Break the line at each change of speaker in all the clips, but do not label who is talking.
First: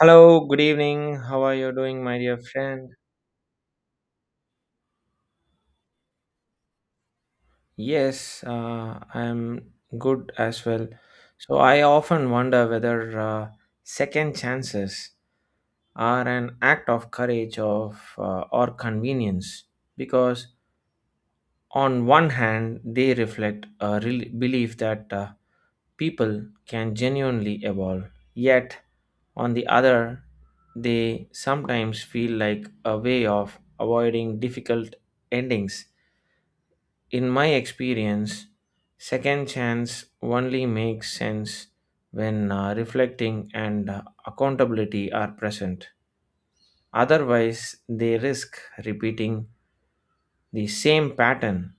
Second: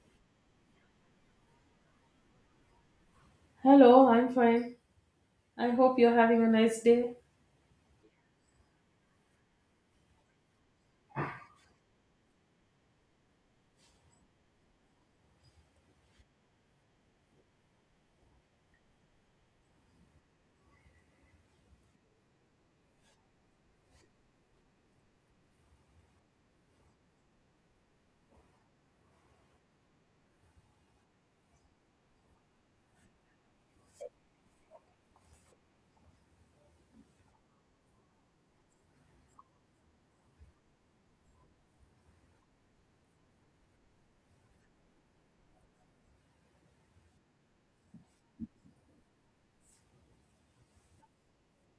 Hello, good evening. How are you doing, my dear friend?
Hello, I'm fine. I hope you're having a nice day.
Yes, I'm good as well. So, I often wonder whether second chances are an act of courage of, or convenience because, on one hand, they reflect a rel belief that people can genuinely evolve, yet, on the other, they sometimes feel like a way of avoiding difficult endings. In my experience, second chance only makes sense when reflecting and accountability are present. Otherwise, they risk repeating the same pattern,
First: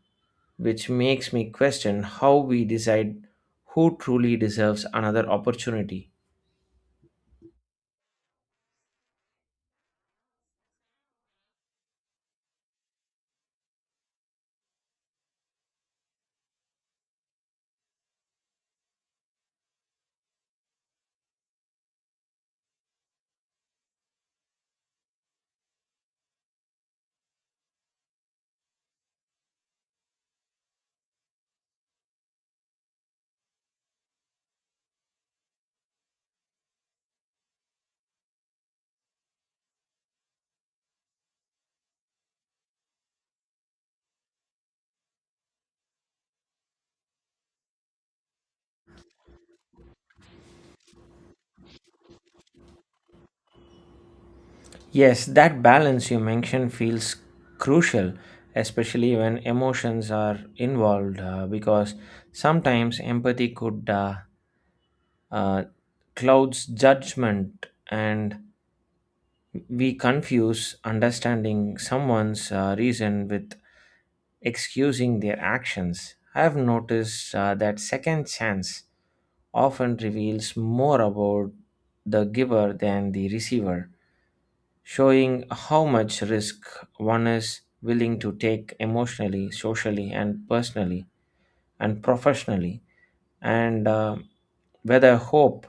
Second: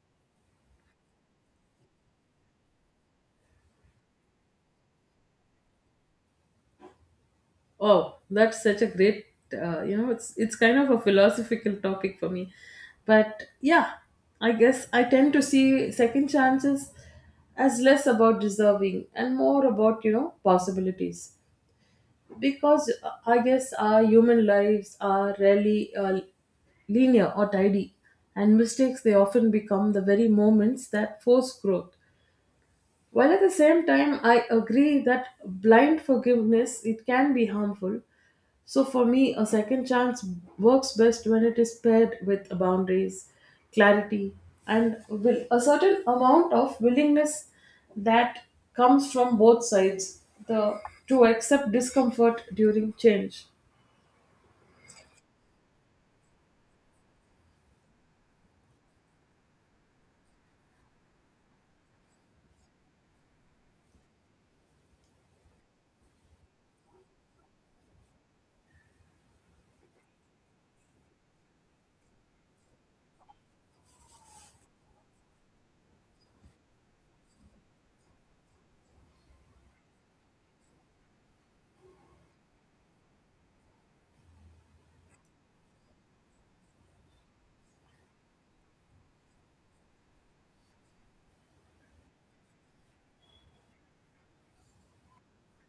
which makes me question how we decide who truly deserves another opportunity.
Oh, that's such a great, it's kind of a philosophical topic for me. But yeah, I guess I tend to see second chances as less about deserving and more about, possibilities. Because I guess our human lives are rarely linear or tidy, and mistakes they often become the very moments that force growth. While at the same time, I agree that blind forgiveness it can be harmful. So for me, a second chance works best when it is paired with boundaries, clarity, and will a certain amount of willingness that comes from both sides the to accept discomfort during change.
Yes, that balance you mentioned feels crucial, especially when emotions are involved, because sometimes empathy could uh, clouds judgment, and we confuse understanding someone's reason with excusing their actions. I have noticed that second chance often reveals more about the giver than the receiver, showing how much risk one is willing to take emotionally, socially, and personally, and professionally. And whether hope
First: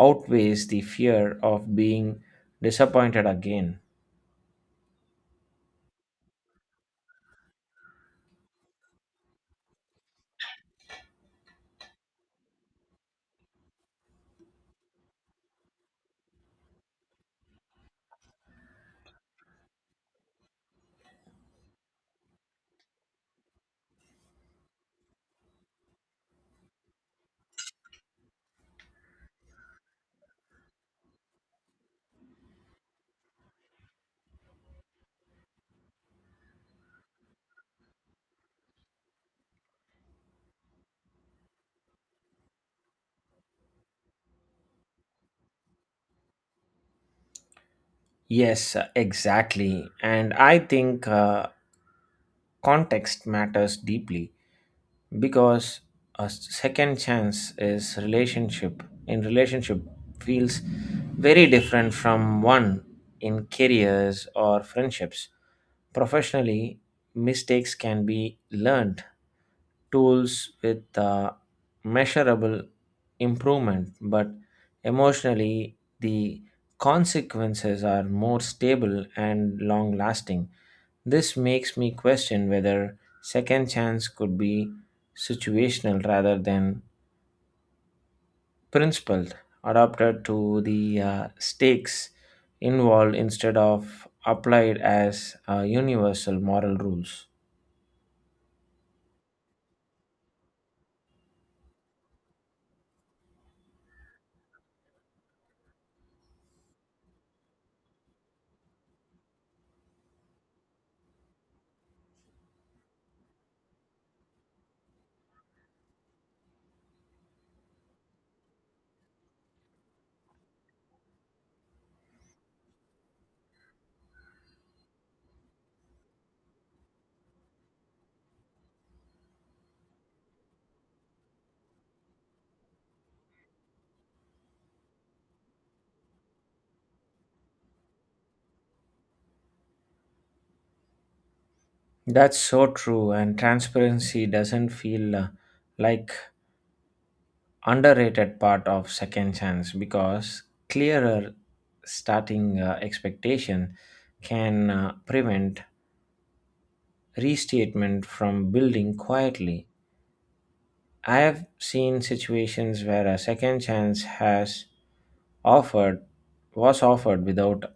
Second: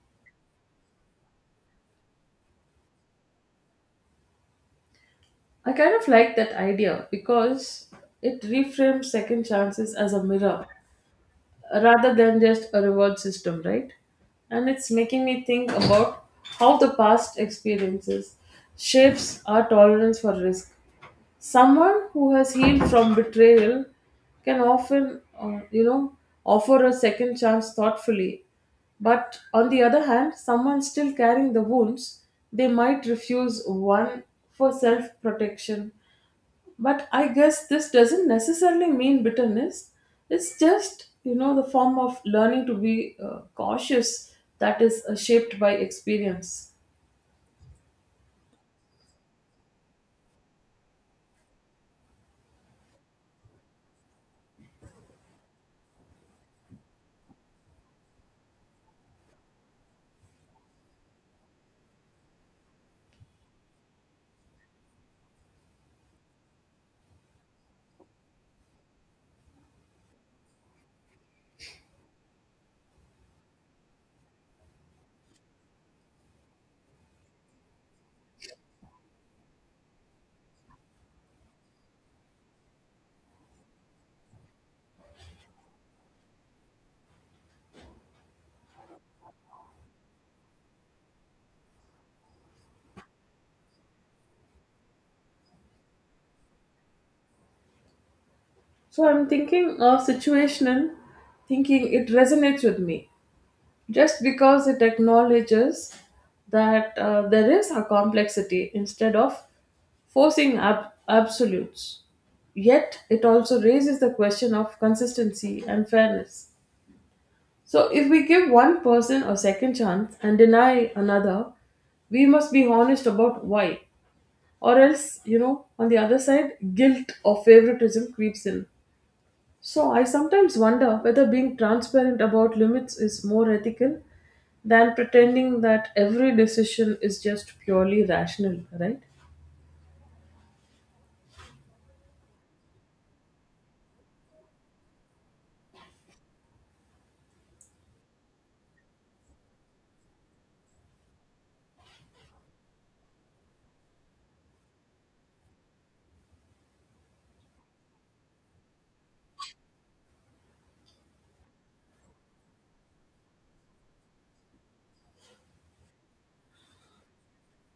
outweighs the fear of being disappointed again.
I kind of like that idea because it reframes second chances as a mirror rather than just a reward system, right? And it's making me think about how the past experiences shapes our tolerance for risk. Someone who has healed from betrayal can often, offer a second chance thoughtfully. But on the other hand, someone still carrying the wounds, they might refuse one for self protection, but I guess this doesn't necessarily mean bitterness. It's just, the form of learning to be cautious that is shaped by experience.
Yes, exactly. And I think context matters deeply. Because a second chance is relationship in relationship feels very different from one in careers or friendships. Professionally, mistakes can be learned tools with measurable improvement, but emotionally the consequences are more stable and long lasting. This makes me question whether second chance could be situational rather than principled, adapted to the stakes involved instead of applied as universal moral rules.
So I'm thinking of situational thinking, it resonates with me just because it acknowledges that there is a complexity instead of forcing absolutes. Yet it also raises the question of consistency and fairness. So, if we give one person a second chance and deny another, we must be honest about why. Or else, on the other side, guilt or favoritism creeps in. So, I sometimes wonder whether being transparent about limits is more ethical than pretending that every decision is just purely rational, right?
That's so true, and transparency doesn't feel like underrated part of second chance because clearer starting expectation can prevent restatement from building quietly. I have seen situations where a second chance has offered was offered without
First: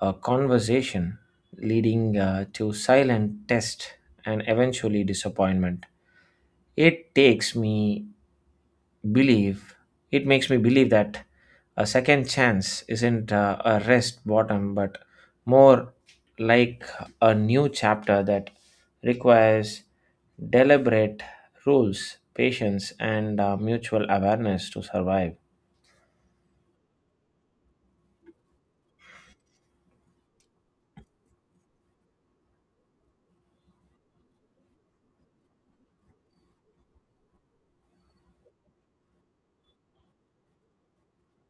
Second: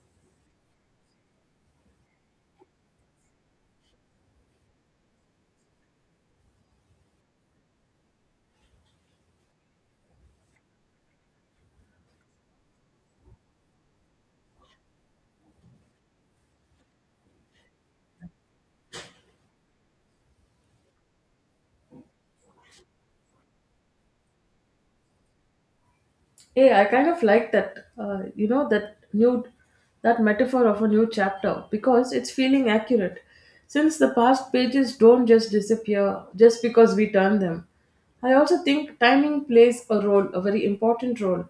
a conversation, leading to silent test and eventually disappointment. It takes me believe it makes me believe that a second chance isn't a rest bottom but more like a new chapter that requires deliberate rules, patience, and mutual awareness to survive.
Yeah, I kind of like that. You know that new that metaphor of a new chapter because it's feeling accurate. Since the past pages don't just disappear just because we turn them. I also think timing plays a role, a very important role.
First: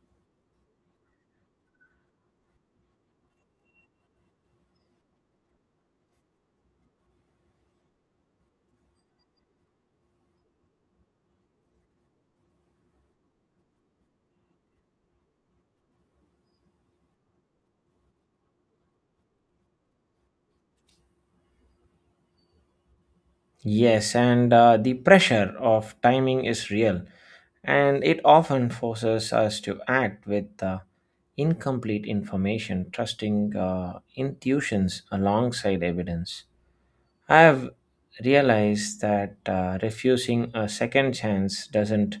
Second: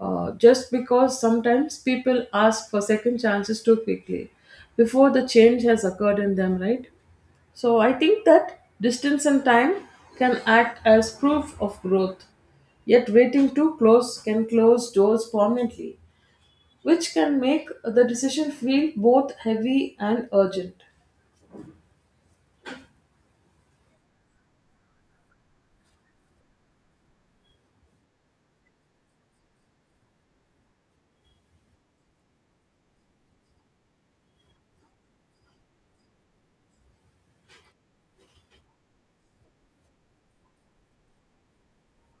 Just because sometimes people ask for second chances too quickly before the change has occurred in them, right? So I think that distance and time can act as proof of growth. Yet waiting too close can close doors permanently, which can make the decision feel both heavy and urgent.
Yes, and the pressure of timing is real, and it often forces us to act with incomplete information, trusting intuitions alongside evidence. I have realized that refusing a second chance doesn't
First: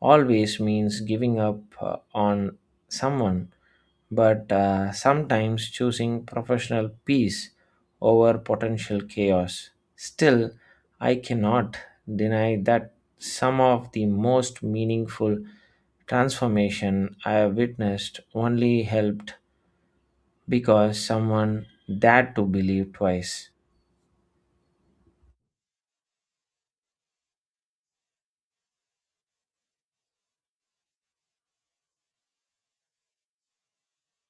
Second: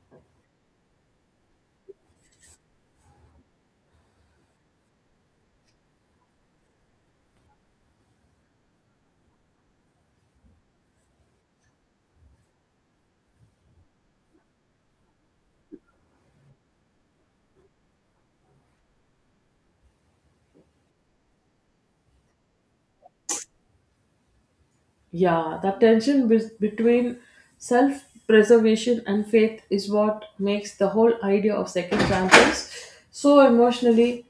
always means giving up on someone, but sometimes choosing professional peace over potential chaos. Still, I cannot deny that some of the most meaningful transformation I have witnessed only helped because someone dared to believe twice.
Yeah, that tension between self preservation and faith is what makes the whole idea of second chances so emotionally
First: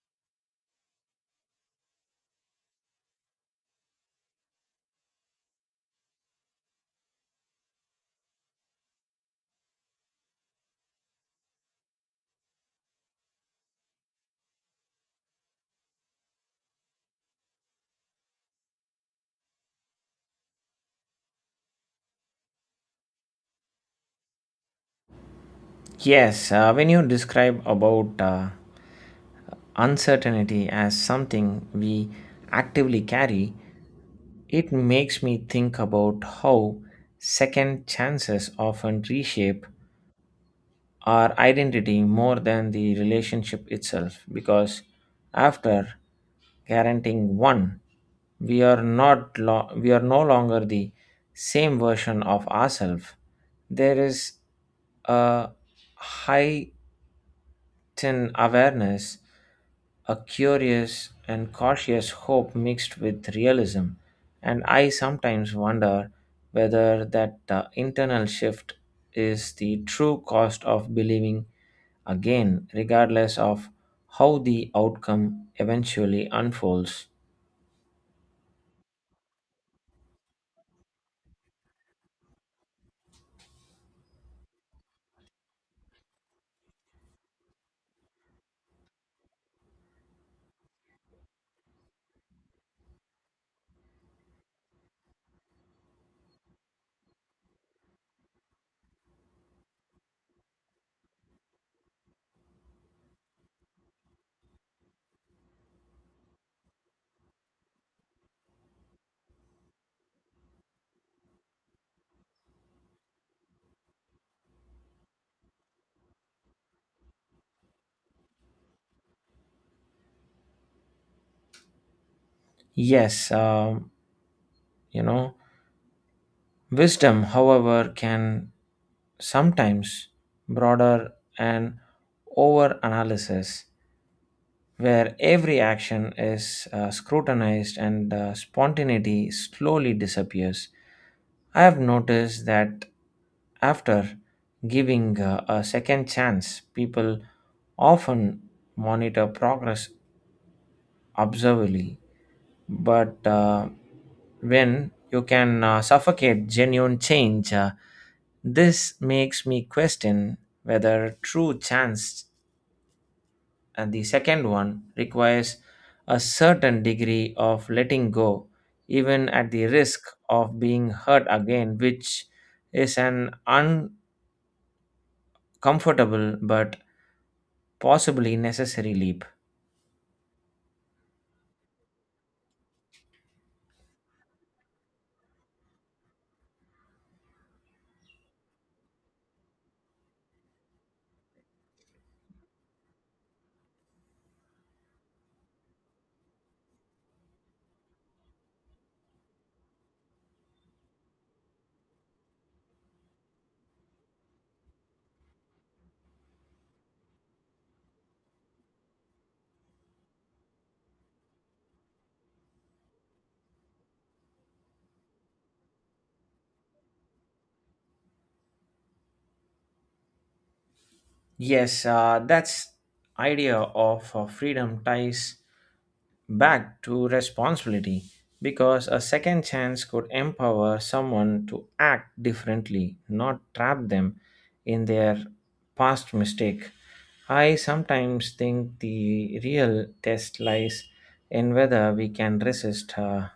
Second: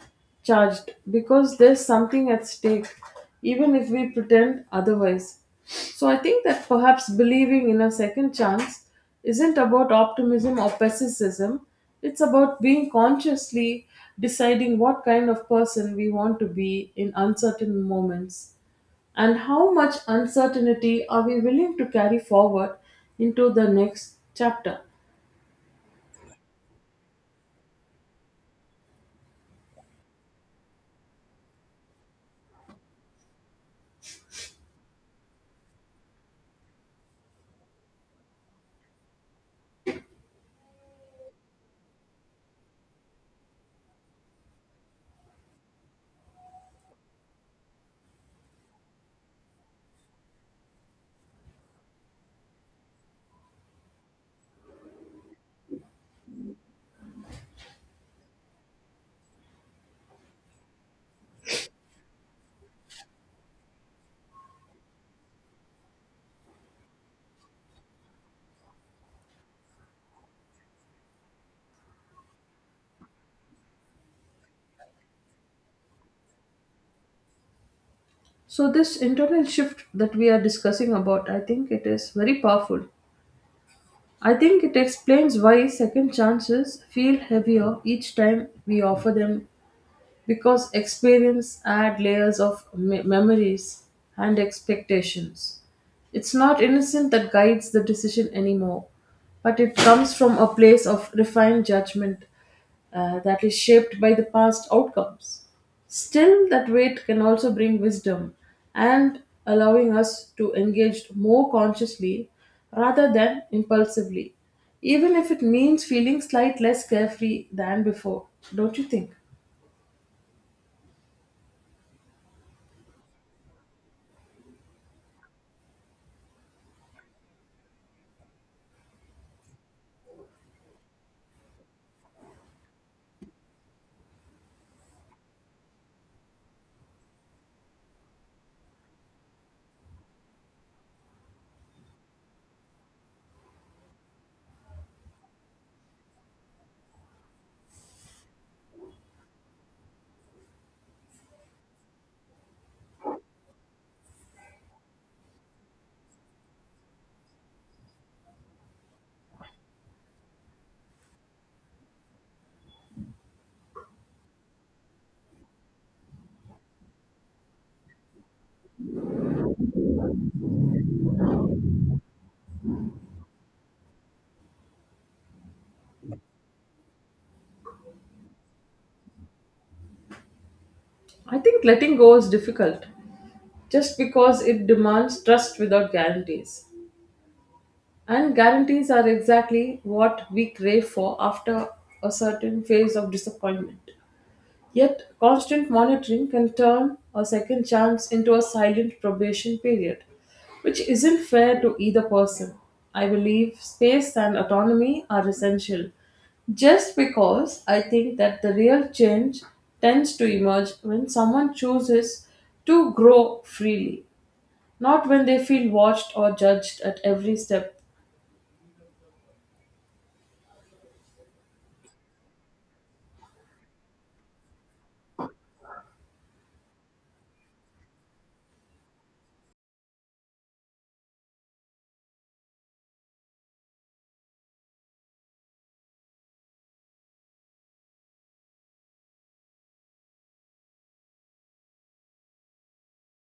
charged because there's something at stake, even if we pretend otherwise. So I think that perhaps believing in a second chance isn't about optimism or pessimism, it's about being consciously deciding what kind of person we want to be in uncertain moments and how much uncertainty are we willing to carry forward into the next chapter.
Yes, when you describe about uncertainty as something we actively carry, it makes me think about how second chances often reshape our identity more than the relationship itself, because after guaranteeing one, we are no longer the same version of ourselves. There is a high thin awareness, a curious and cautious hope mixed with realism, and I sometimes wonder whether that internal shift is the true cost of believing again, regardless of how the outcome eventually unfolds.
So this internal shift that we are discussing about, I think it is very powerful. I think it explains why second chances feel heavier each time we offer them, because experience add layers of memories and expectations. It's not innocent that guides the decision anymore, but it comes from a place of refined judgment that is shaped by the past outcomes. Still, that weight can also bring wisdom and allowing us to engage more consciously rather than impulsively, even if it means feeling slight less carefree than before. Don't you think?
Yes, you know, wisdom, however, can sometimes broader and over analysis where every action is scrutinized and spontaneity slowly disappears. I have noticed that after giving a second chance, people often monitor progress observably, but when you can suffocate genuine change. This makes me question whether true chance and the second one requires a certain degree of letting go, even at the risk of being hurt again, which is an uncomfortable but possibly necessary leap.
I think letting go is difficult just because it demands trust without guarantees. And guarantees are exactly what we crave for after a certain phase of disappointment. Yet, constant monitoring can turn a second chance into a silent probation period, which isn't fair to either person. I believe space and autonomy are essential, just because I think that the real change tends to emerge when someone chooses to grow freely, not when they feel watched or judged at every step.
Yes, that's idea of freedom ties back to responsibility, because a second chance could empower someone to act differently, not trap them in their past mistake. I sometimes think the real test lies in whether we can resist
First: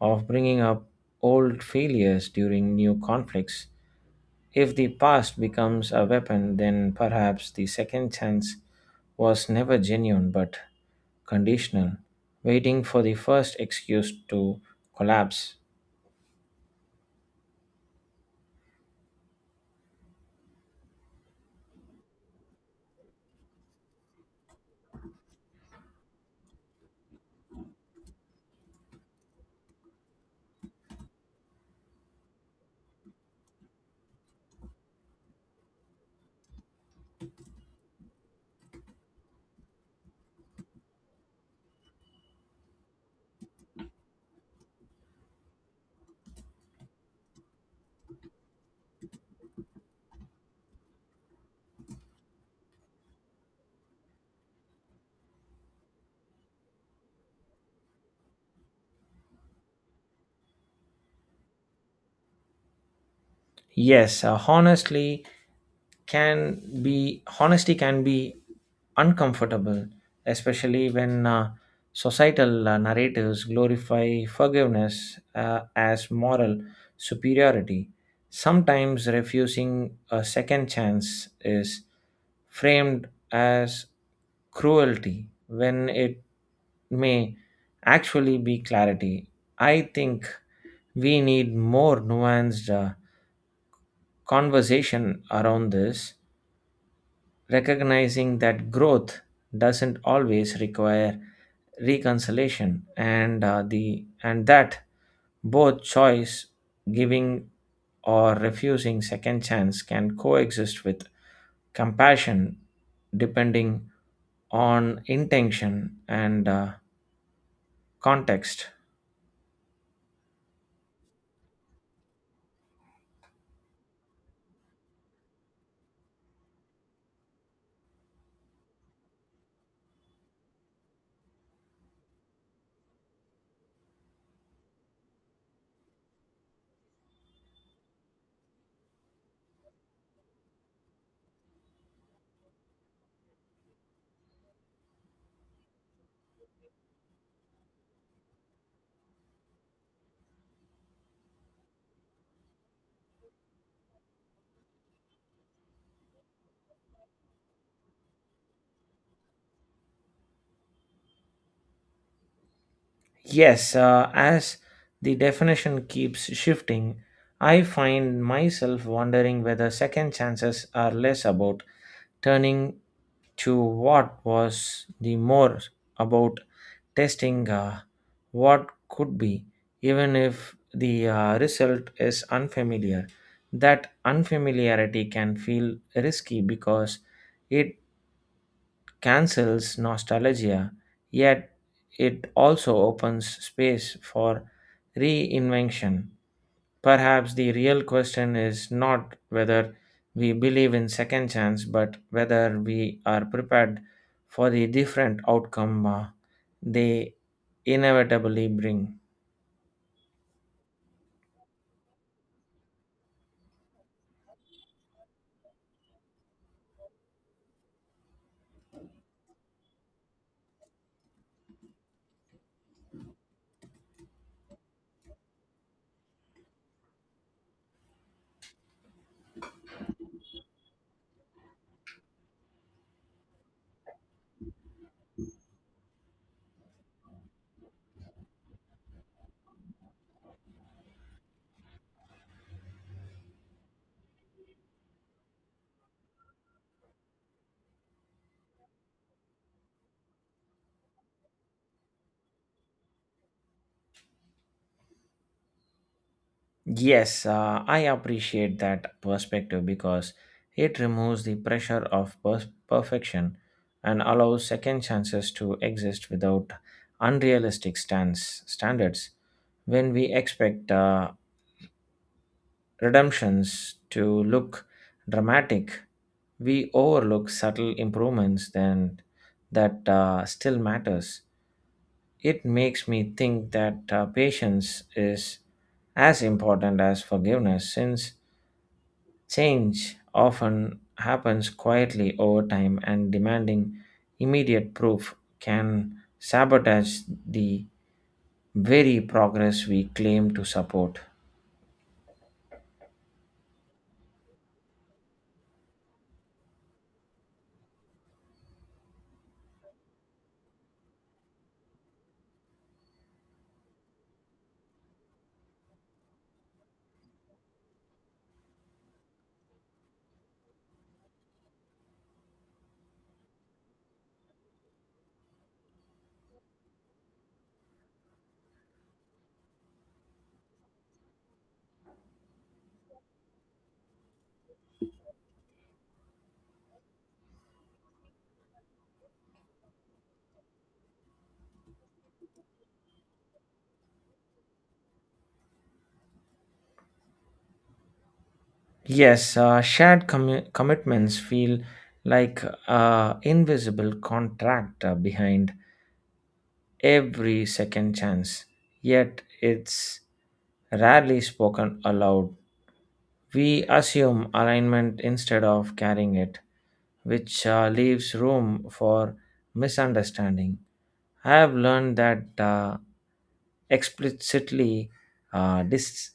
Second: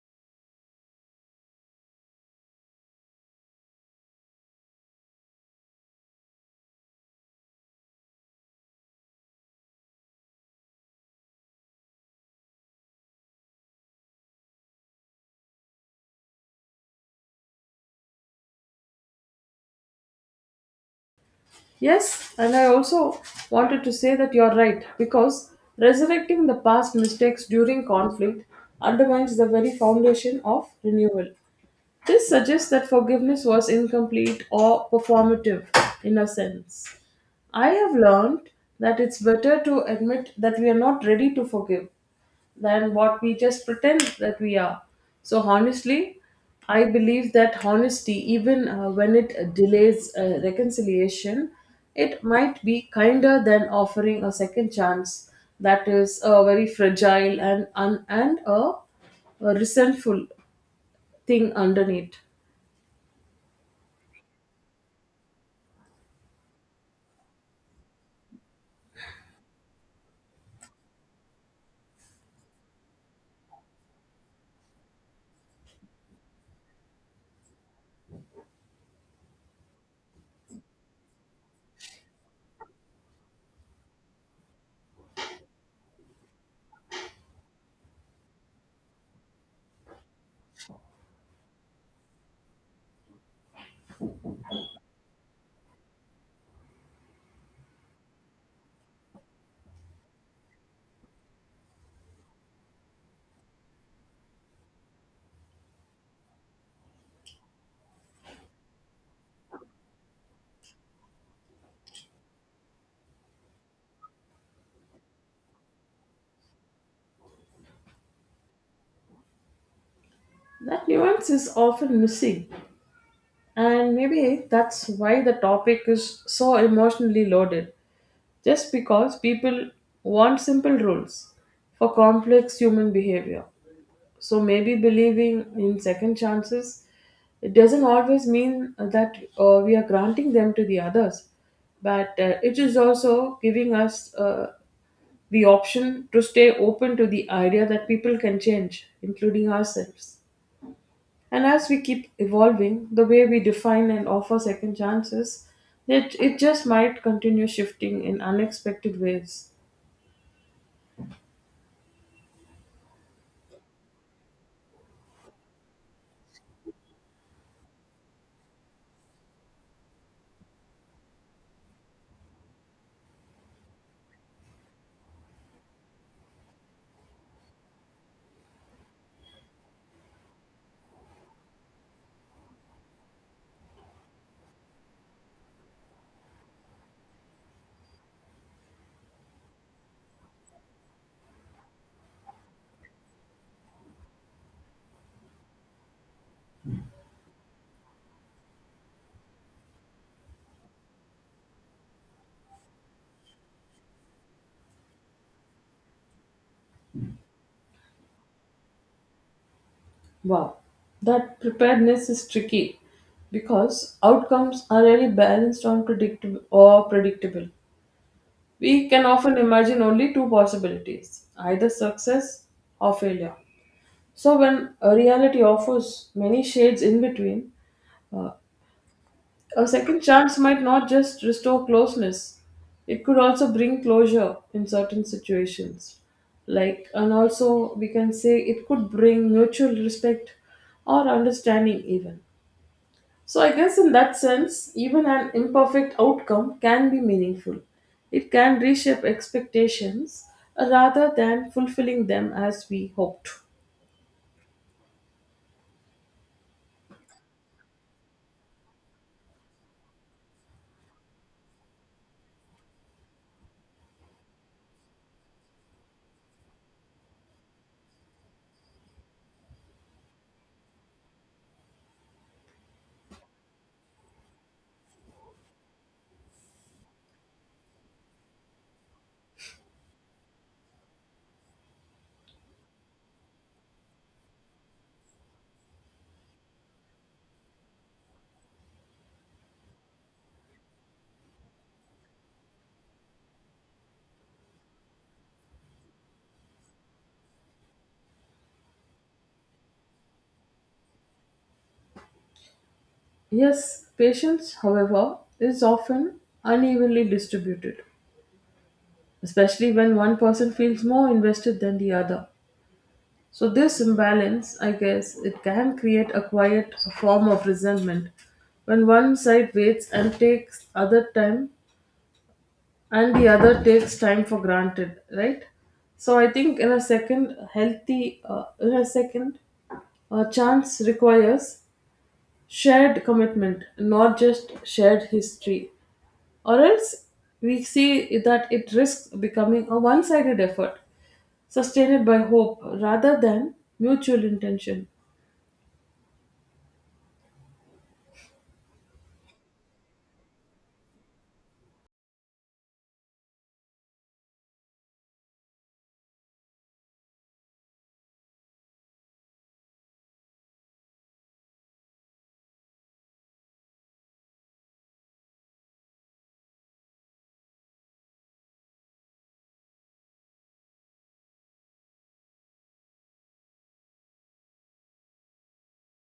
of bringing up old failures during new conflicts. If the past becomes a weapon, then perhaps the second chance was never genuine but conditional, waiting for the first excuse to collapse.
Yes, and I also wanted to say that you're right because resurrecting the past mistakes during conflict undermines the very foundation of renewal. This suggests that forgiveness was incomplete or performative in a sense. I have learned that it's better to admit that we are not ready to forgive than what we just pretend that we are. So, honestly, I believe that honesty, even when it delays reconciliation, it might be kinder than offering a second chance that is a very fragile and a resentful thing underneath.
Yes, honestly, can be honesty can be uncomfortable, especially when societal narratives glorify forgiveness as moral superiority. Sometimes refusing a second chance is framed as cruelty when it may actually be clarity. I think we need more nuanced conversation around this, recognizing that growth doesn't always require reconciliation, and that both choice giving or refusing second chance can coexist with compassion, depending on intention and context.
That nuance is often missing, and maybe that's why the topic is so emotionally loaded. Just because people want simple rules for complex human behavior. So maybe believing in second chances, it doesn't always mean that we are granting them to the others, but it is also giving us the option to stay open to the idea that people can change, including ourselves. And as we keep evolving, the way we define and offer second chances, it just might continue shifting in unexpected ways.
Yes, as the definition keeps shifting, I find myself wondering whether second chances are less about turning to what was the more about testing what could be, even if the result is unfamiliar. That unfamiliarity can feel risky because it cancels nostalgia, yet it also opens space for reinvention. Perhaps the real question is not whether we believe in second chance, but whether we are prepared for the different outcome they inevitably bring.
Wow, that preparedness is tricky because outcomes are really balanced on predictable or predictable. We can often imagine only two possibilities, either success or failure. So when a reality offers many shades in between, uh, a second chance might not just restore closeness, it could also bring closure in certain situations. Like, and also we can say it could bring mutual respect or understanding, even. So, I guess in that sense, even an imperfect outcome can be meaningful. It can reshape expectations rather than fulfilling them as we hoped.
Yes, I appreciate that perspective because it removes the pressure of perfection and allows second chances to exist without unrealistic stance standards. When we expect redemptions to look dramatic, we overlook subtle improvements then that still matters. It makes me think that patience is as important as forgiveness, since change often happens quietly over time and demanding immediate proof can sabotage the very progress we claim to support.
Yes, patience, however, is often unevenly distributed, especially when one person feels more invested than the other. So, this imbalance, I guess, it can create a quiet form of resentment when one side waits and takes other time and the other takes time for granted, right? So, I think in a second, a chance requires shared commitment, not just shared history, or else we see that it risks becoming a one sided effort sustained by hope rather than mutual intention.
Yes, shared commitments feel like invisible contract behind every second chance, yet it's rarely spoken aloud. We assume alignment instead of carrying it, which leaves room for misunderstanding. I have learned that explicitly uh, dis-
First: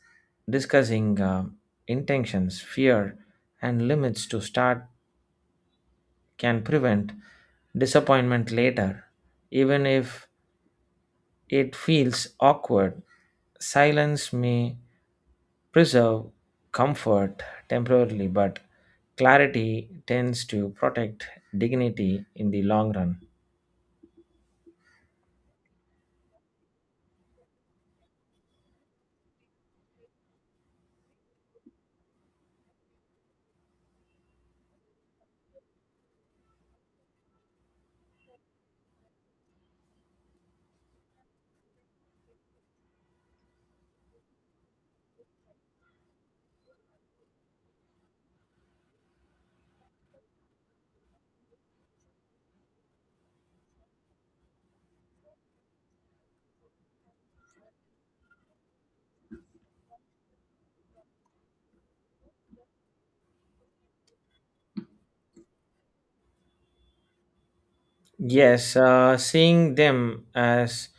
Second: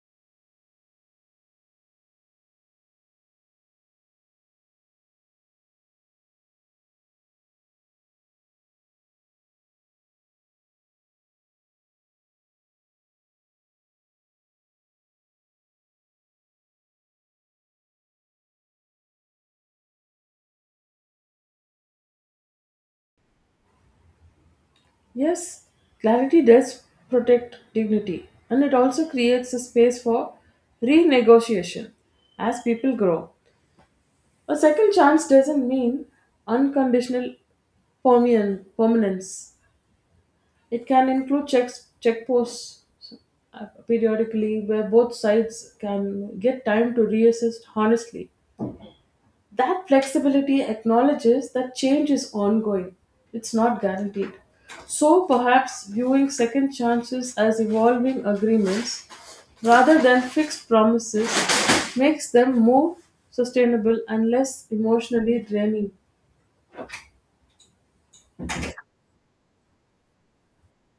discussing intentions, fear, and limits to start can prevent disappointment later. Even if it feels awkward, silence may preserve comfort temporarily, but clarity tends to protect dignity in the long run.
Yes, clarity does protect dignity and it also creates a space for renegotiation as people grow. A second chance doesn't mean unconditional permanence. It can include checks, checkposts periodically where both sides can get time to reassess honestly. That flexibility acknowledges that change is ongoing, it's not guaranteed. So perhaps viewing second chances as evolving agreements rather than fixed promises makes them more sustainable and less emotionally draining.
Yes, seeing them as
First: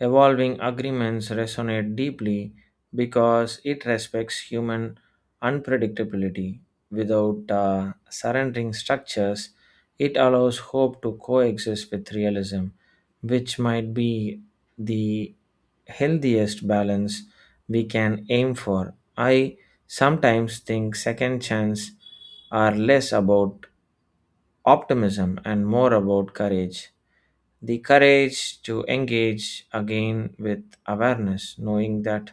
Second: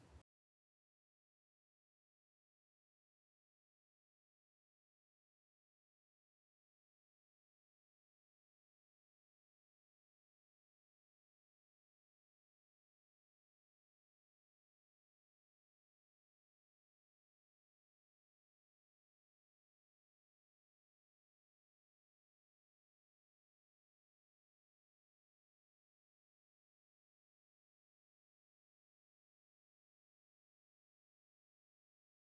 evolving agreements resonate deeply because it respects human unpredictability. Without surrendering structures, it allows hope to coexist with realism, which might be the healthiest balance we can aim for. I sometimes think second chance are less about optimism and more about courage, the courage to engage again with awareness, knowing that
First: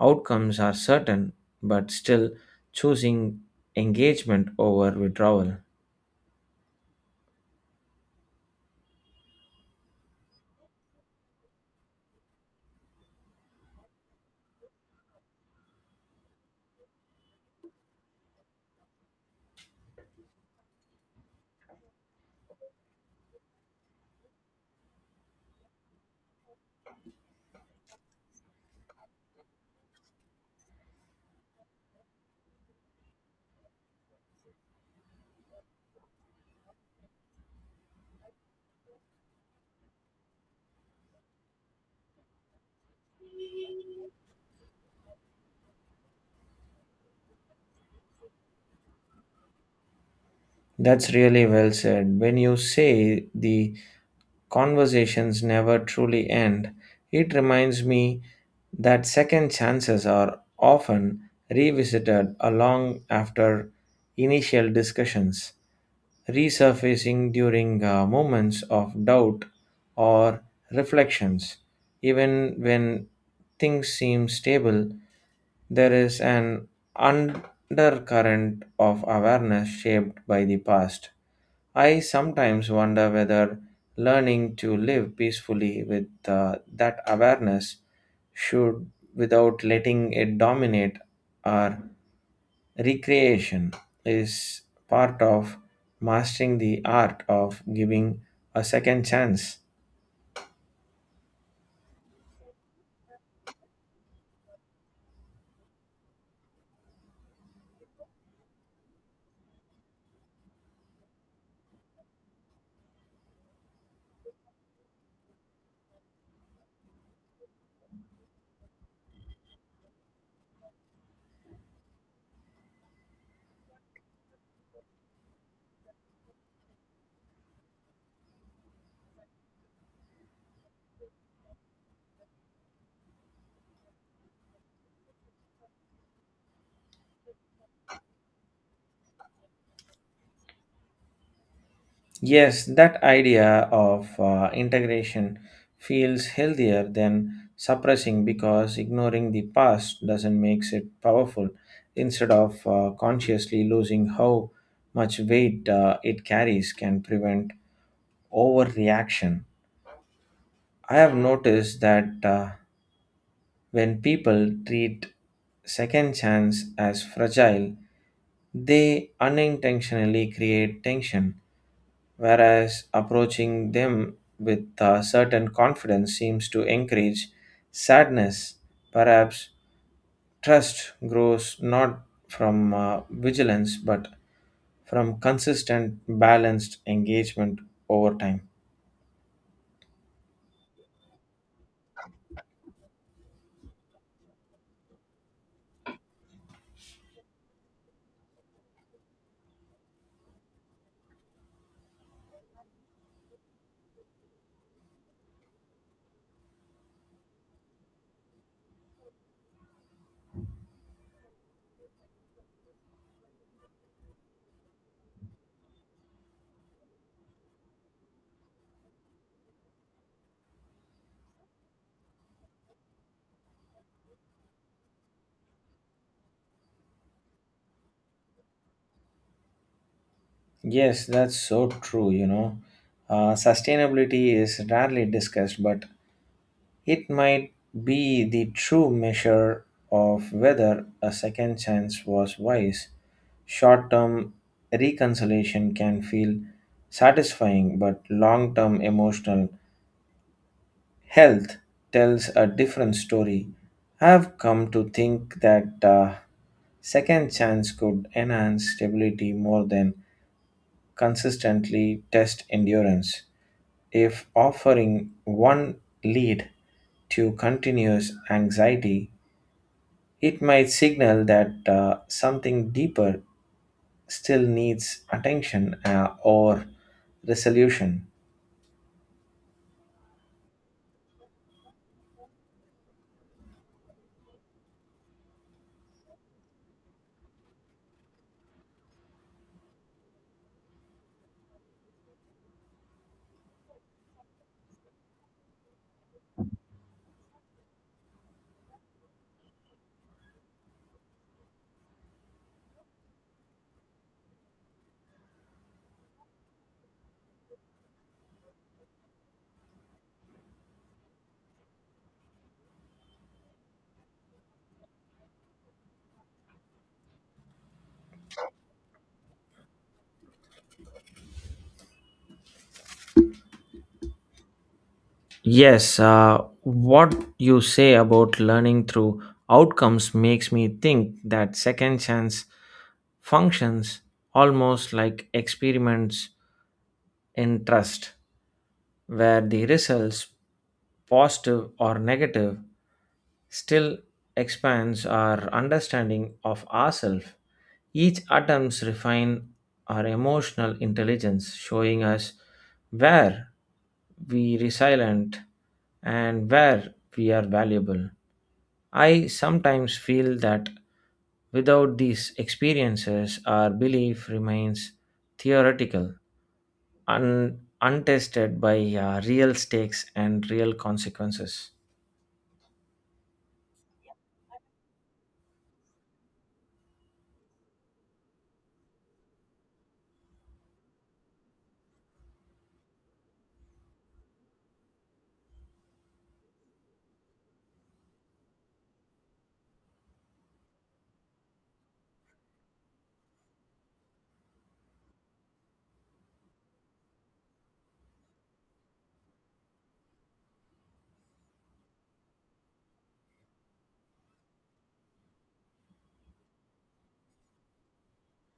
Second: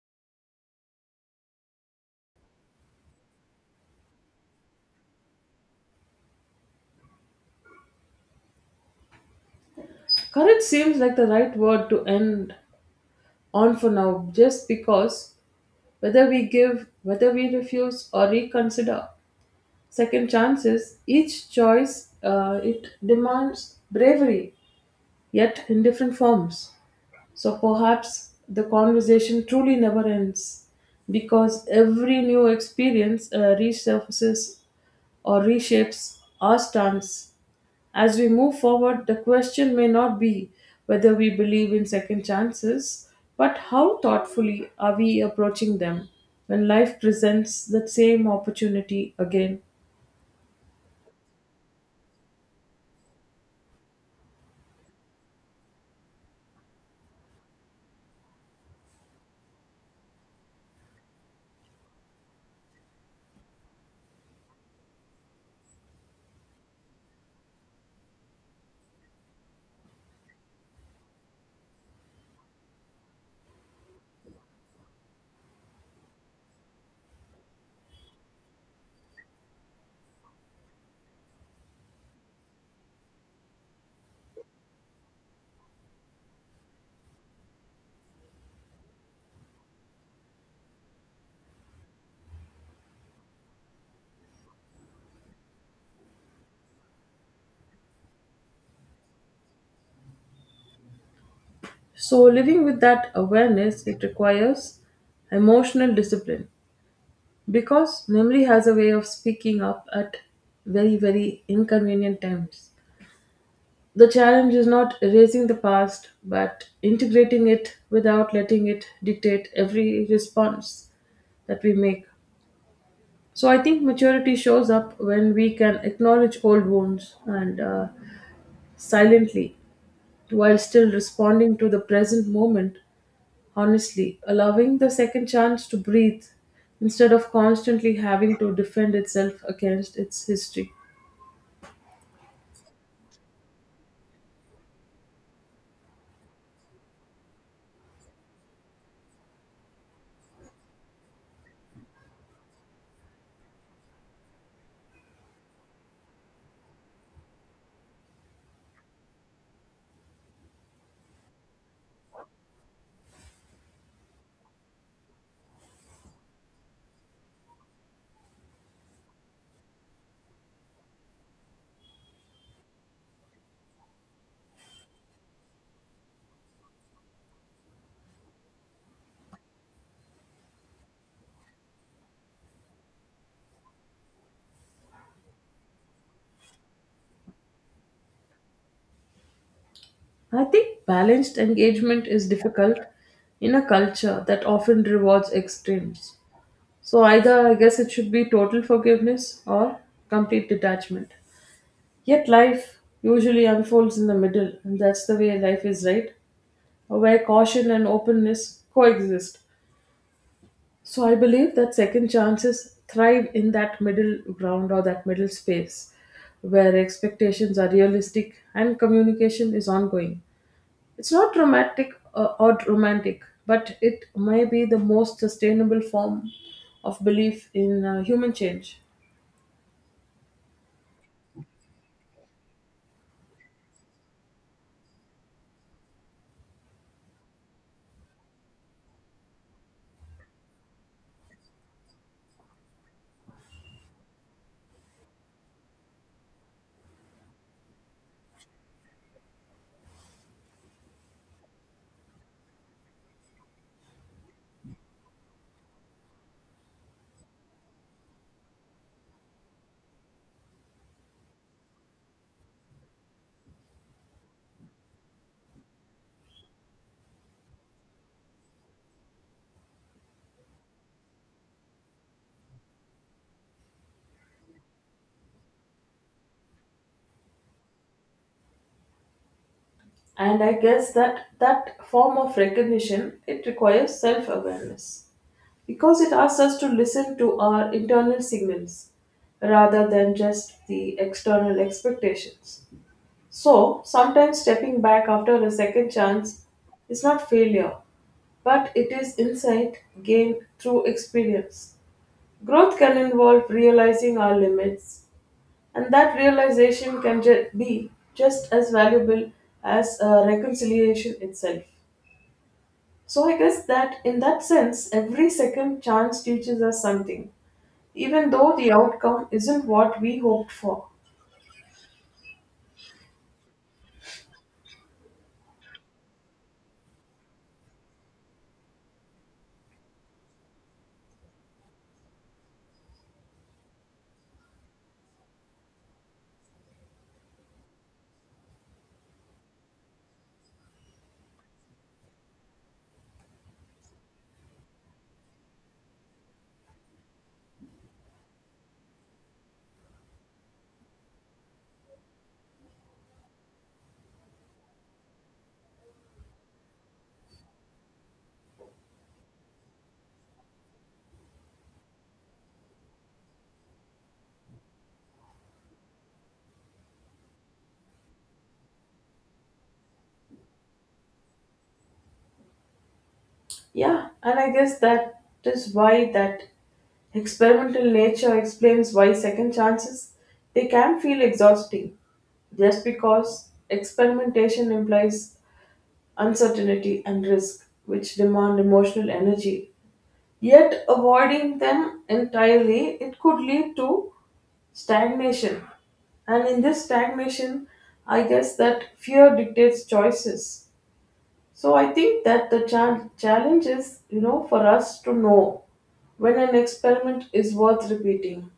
outcomes are certain, but still choosing engagement over withdrawal.
Courage seems like the right word to end on for now, just because whether we give, whether we refuse, or reconsider second chances, each choice it demands bravery yet in different forms. So perhaps the conversation truly never ends because every new experience resurfaces or reshapes our stance. As we move forward, the question may not be whether we believe in second chances, but how thoughtfully are we approaching them when life presents that same opportunity again?
That's really well said. When you say the conversations never truly end, it reminds me that second chances are often revisited long after initial discussions, resurfacing during moments of doubt or reflections. Even when things seem stable, there is an undercurrent of awareness shaped by the past. I sometimes wonder whether learning to live peacefully with that awareness should, without letting it dominate our recreation, is part of mastering the art of giving a second chance.
So, living with that awareness, it requires emotional discipline because memory has a way of speaking up at very inconvenient times. The challenge is not erasing the past but integrating it without letting it dictate every response that we make. So I think maturity shows up when we can acknowledge old wounds and silently while still responding to the present moment. Honestly, allowing the second chance to breathe instead of constantly having to defend itself against its history.
Yes, that idea of integration feels healthier than suppressing, because ignoring the past doesn't make it powerful. Instead of consciously losing how much weight it carries can prevent overreaction. I have noticed that when people treat second chance as fragile, they unintentionally create tension, whereas approaching them with a certain confidence seems to encourage sadness. Perhaps trust grows not from vigilance but from consistent, balanced engagement over time.
I think balanced engagement is difficult in a culture that often rewards extremes. So, either I guess it should be total forgiveness or complete detachment. Yet, life usually unfolds in the middle, and that's the way life is, right? Where caution and openness coexist. So I believe that second chances thrive in that middle ground or that middle space where expectations are realistic and communication is ongoing. It's not dramatic or romantic, but it may be the most sustainable form of belief in human change.
Yes, that's so true. Sustainability is rarely discussed, but it might be the true measure of whether a second chance was wise. Short term reconciliation can feel satisfying, but long term emotional health tells a different story. I've come to think that second chance could enhance stability more than consistently test endurance. If offering one lead to continuous anxiety, it might signal that something deeper still needs attention or resolution.
And I guess that that form of recognition it requires self-awareness, because it asks us to listen to our internal signals rather than just the external expectations. So, sometimes stepping back after a second chance is not failure, but it is insight gained through experience. Growth can involve realizing our limits, and that realization can be just as valuable as reconciliation itself. So, I guess that in that sense, every second chance teaches us something even though the outcome isn't what we hoped for.
Yes, what you say about learning through outcomes makes me think that second chance functions almost like experiments in trust. Were the results positive or negative, still expands our understanding of ourselves. Each attempts refine our emotional intelligence, showing us where we resilient and where we are valuable. I sometimes feel that without these experiences, our belief remains theoretical, untested by real stakes and real consequences.
Yeah, and I guess that is why that experimental nature explains why second chances they can feel exhausting just because experimentation implies uncertainty and risk which demand emotional energy. Yet avoiding them entirely it could lead to stagnation, and in this stagnation I guess that fear dictates choices. So I think that the challenge is, for us to know when an experiment is worth repeating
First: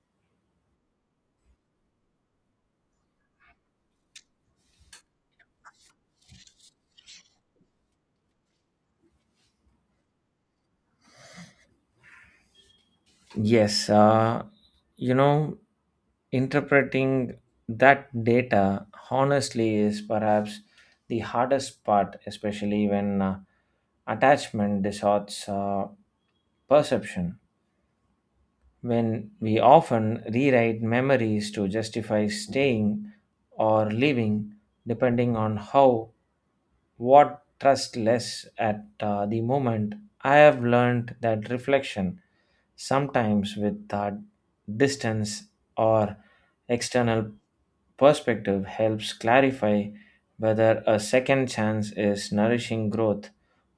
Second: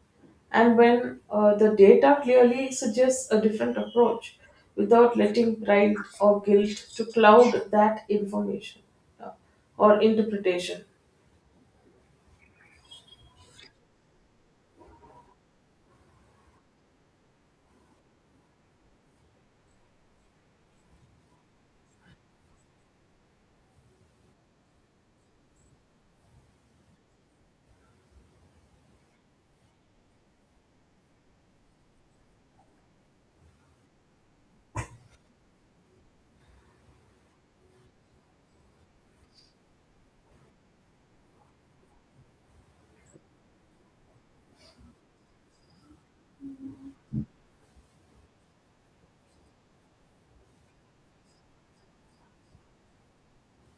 and when the data clearly suggests a different approach without letting pride or guilt to cloud that information uh, or interpretation.
Yes, you know, interpreting that data honestly is perhaps the hardest part, especially when attachment distorts perception. When we often rewrite memories to justify staying or leaving, depending on how what trust less at the moment. I have learned that reflection, sometimes with distance or external perspective, helps clarify whether a second chance is nourishing growth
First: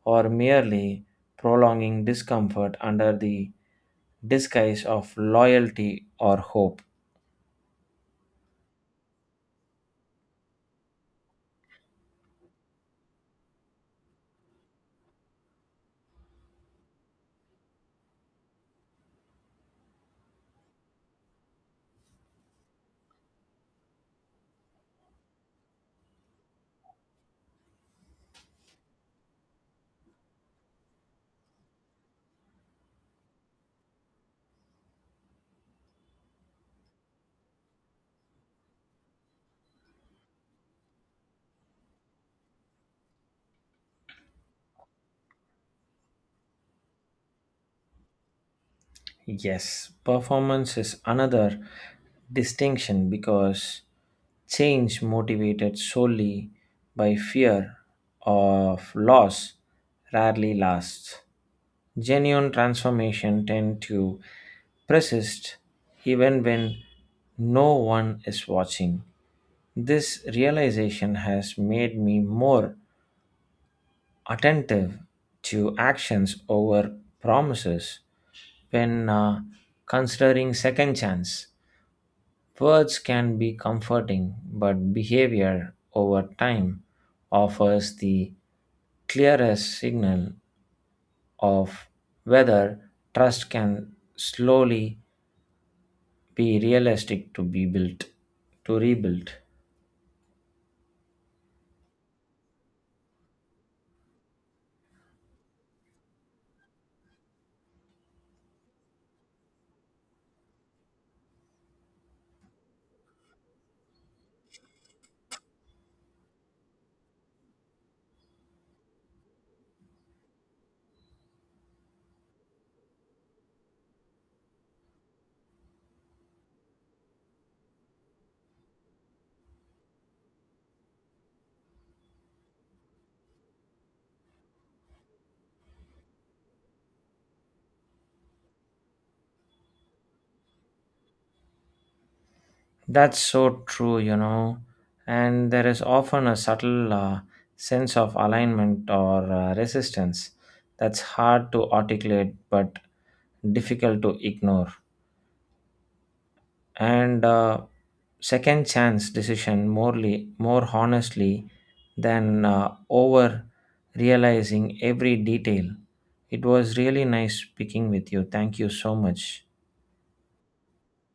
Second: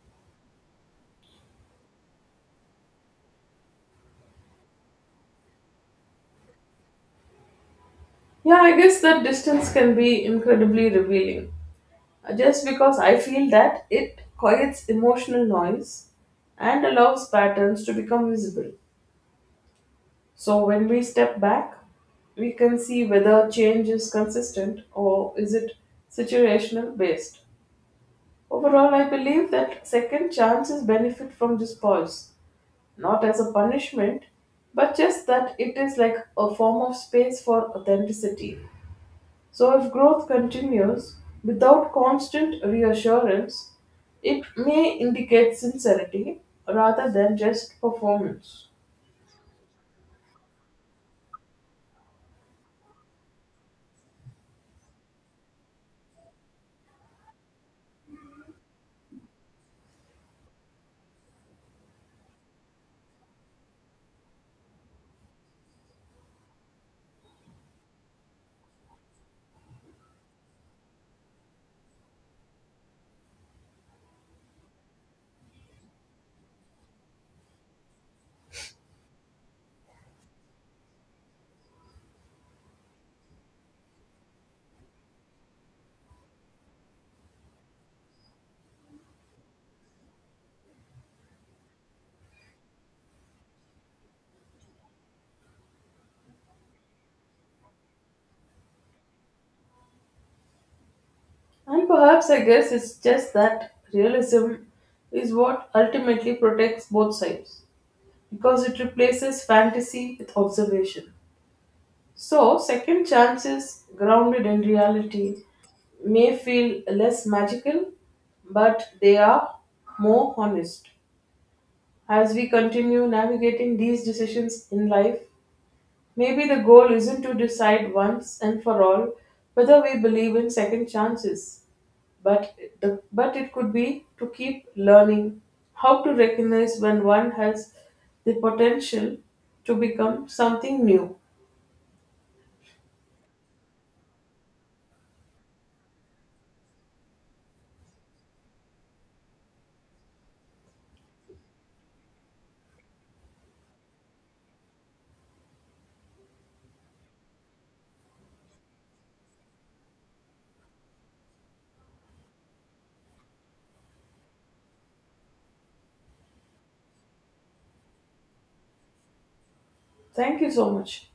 or merely prolonging discomfort under the disguise of loyalty or hope.
Yeah, I guess that distance can be incredibly revealing. Just because I feel that it quiets emotional noise and allows patterns to become visible. So when we step back, we can see whether change is consistent or is it situational based. Overall, I believe that second chances benefit from this pause, not as a punishment, but just that it is like a form of space for authenticity. So if growth continues without constant reassurance, it may indicate sincerity rather than just performance.
Yes, performance is another distinction because change motivated solely by fear of loss rarely lasts. Genuine transformation tend to persist even when no one is watching. This realization has made me more attentive to actions over promises. When considering second chance, words can be comforting, but behavior over time offers the clearest signal of whether trust can slowly be realistic to be built to rebuild.
And perhaps I guess it's just that realism is what ultimately protects both sides because it replaces fantasy with observation. So, second chances grounded in reality may feel less magical, but they are more honest. As we continue navigating these decisions in life, maybe the goal isn't to decide once and for all whether we believe in second chances, but the but it could be to keep learning how to recognize when one has the potential to become something new.
That's so true. And there is often a subtle sense of alignment or resistance that's hard to articulate but difficult to ignore. And second chance decision more honestly than over realizing every detail. It was really nice speaking with you. Thank you so much.
Thank you so much.